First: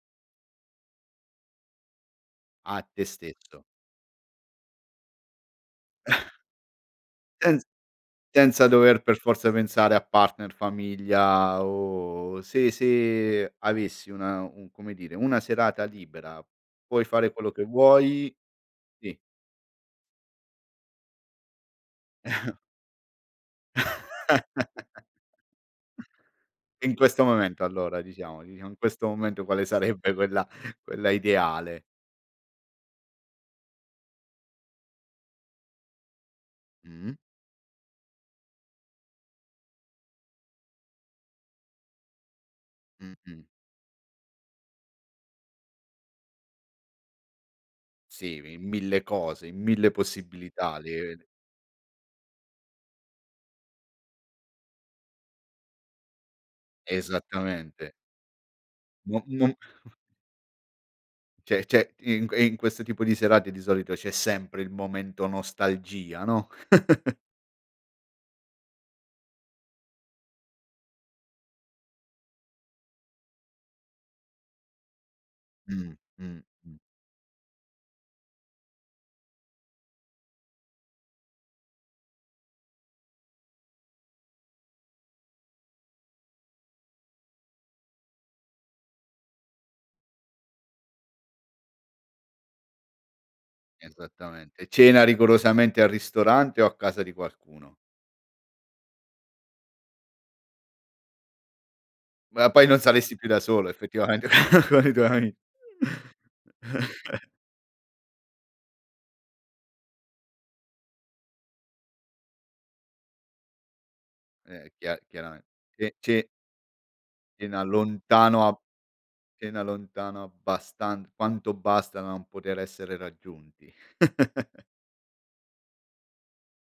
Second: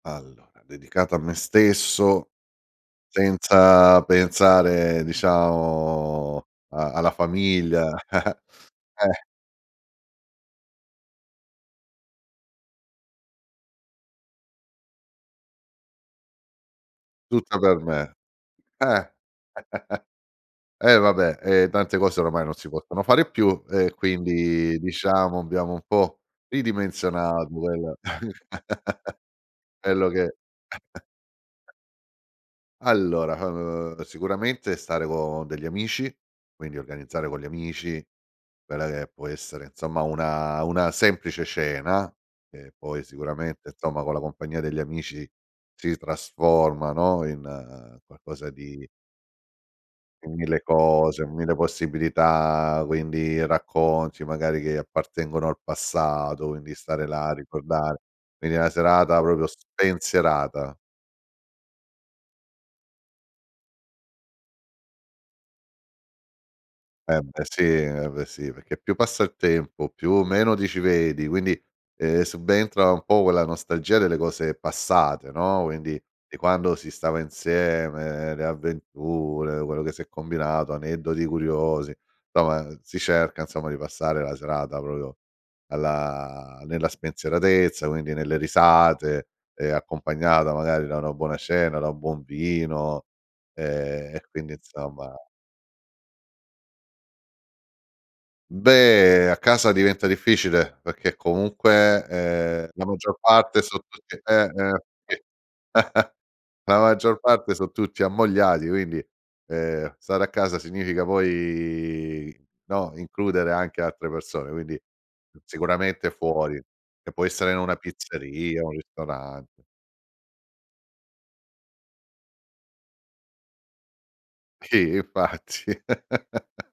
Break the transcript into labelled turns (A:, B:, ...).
A: Allora, dedicato a me stesso.
B: A te stesso.
A: Senza pensare diciamo a alla
B: Senz
A: famiglia
B: senza dover per
A: eh
B: forza pensare a partner, famiglia o se se avessi una un come dire, una serata libera, puoi fare quello
A: Tutta
B: che
A: per me.
B: vuoi?
A: Eh,
B: Sì.
A: e vabbè, ehm, tante cose oramai non si possono fare più e quindi diciamo, abbiamo un po'
B: In questo
A: ridimensionato
B: momento
A: quel
B: allora diciamo diciamo in questo momento quale
A: quello
B: sarebbe
A: che
B: quella quella ideale?
A: Allora, uhm, sicuramente stare con degli amici, quindi
B: Mh-mh.
A: organizzare con gli amici quella che può essere, insomma, una una semplice cena. E poi
B: Mh-mh.
A: sicuramente, insomma, con la compagnia degli amici si trasforma, no, in
B: Sì,
A: qualcosa
B: in
A: di
B: mille cose, in mille
A: in mille
B: possibilità,
A: cose,
B: le
A: mille possibilità, quindi racconti magari che appartengono al passato, quindi stare là a
B: Esattamente.
A: ricordar quindi una
B: No
A: serata proprio
B: non
A: spensierata.
B: Cioè c'è in q in questo tipo di serate di solito c'è sempre il momento nostalgia, no?
A: Eh beh sì eh beh sì, perché più passa il tempo, più meno ti ci vedi, quindi, uhm, subentra un po' quella nostalgia delle cose passate, no.
B: Mh,
A: Quindi di
B: mh,
A: quando
B: mh.
A: si stava insieme, le avventure, quello che si è combinato, aneddoti curiosi, somma si cerca, insomma, di passare la serata proprio alla nella spensieratezza, quindi nelle risate e accompagnata magari da una buona cena, da un buon vino e e quindi
B: Esattamente. Cena
A: insomma
B: rigorosamente al ristorante o a casa di qualcuno?
A: Beh, a casa diventa difficile perché comunque,
B: Ma poi
A: ehm,
B: non
A: la
B: saresti
A: maggior
B: più da
A: parte
B: solo
A: so tutti
B: effettivamente
A: eh, eh
B: con i tuoi
A: sì
B: ami
A: la maggior parte so tutti ammogliati, quindi, uhm, stare a casa significa poi, no, includere anche altre persone,
B: Eh
A: quindi
B: chia chiarame Ce
A: sicuramente
B: ce
A: fuori. E può essere in
B: cena
A: una
B: lontano a
A: pizzeria, un
B: cena
A: ristorante.
B: lontano abbastan quanto basta non poter essere raggiunti.
A: Chi? Infatti.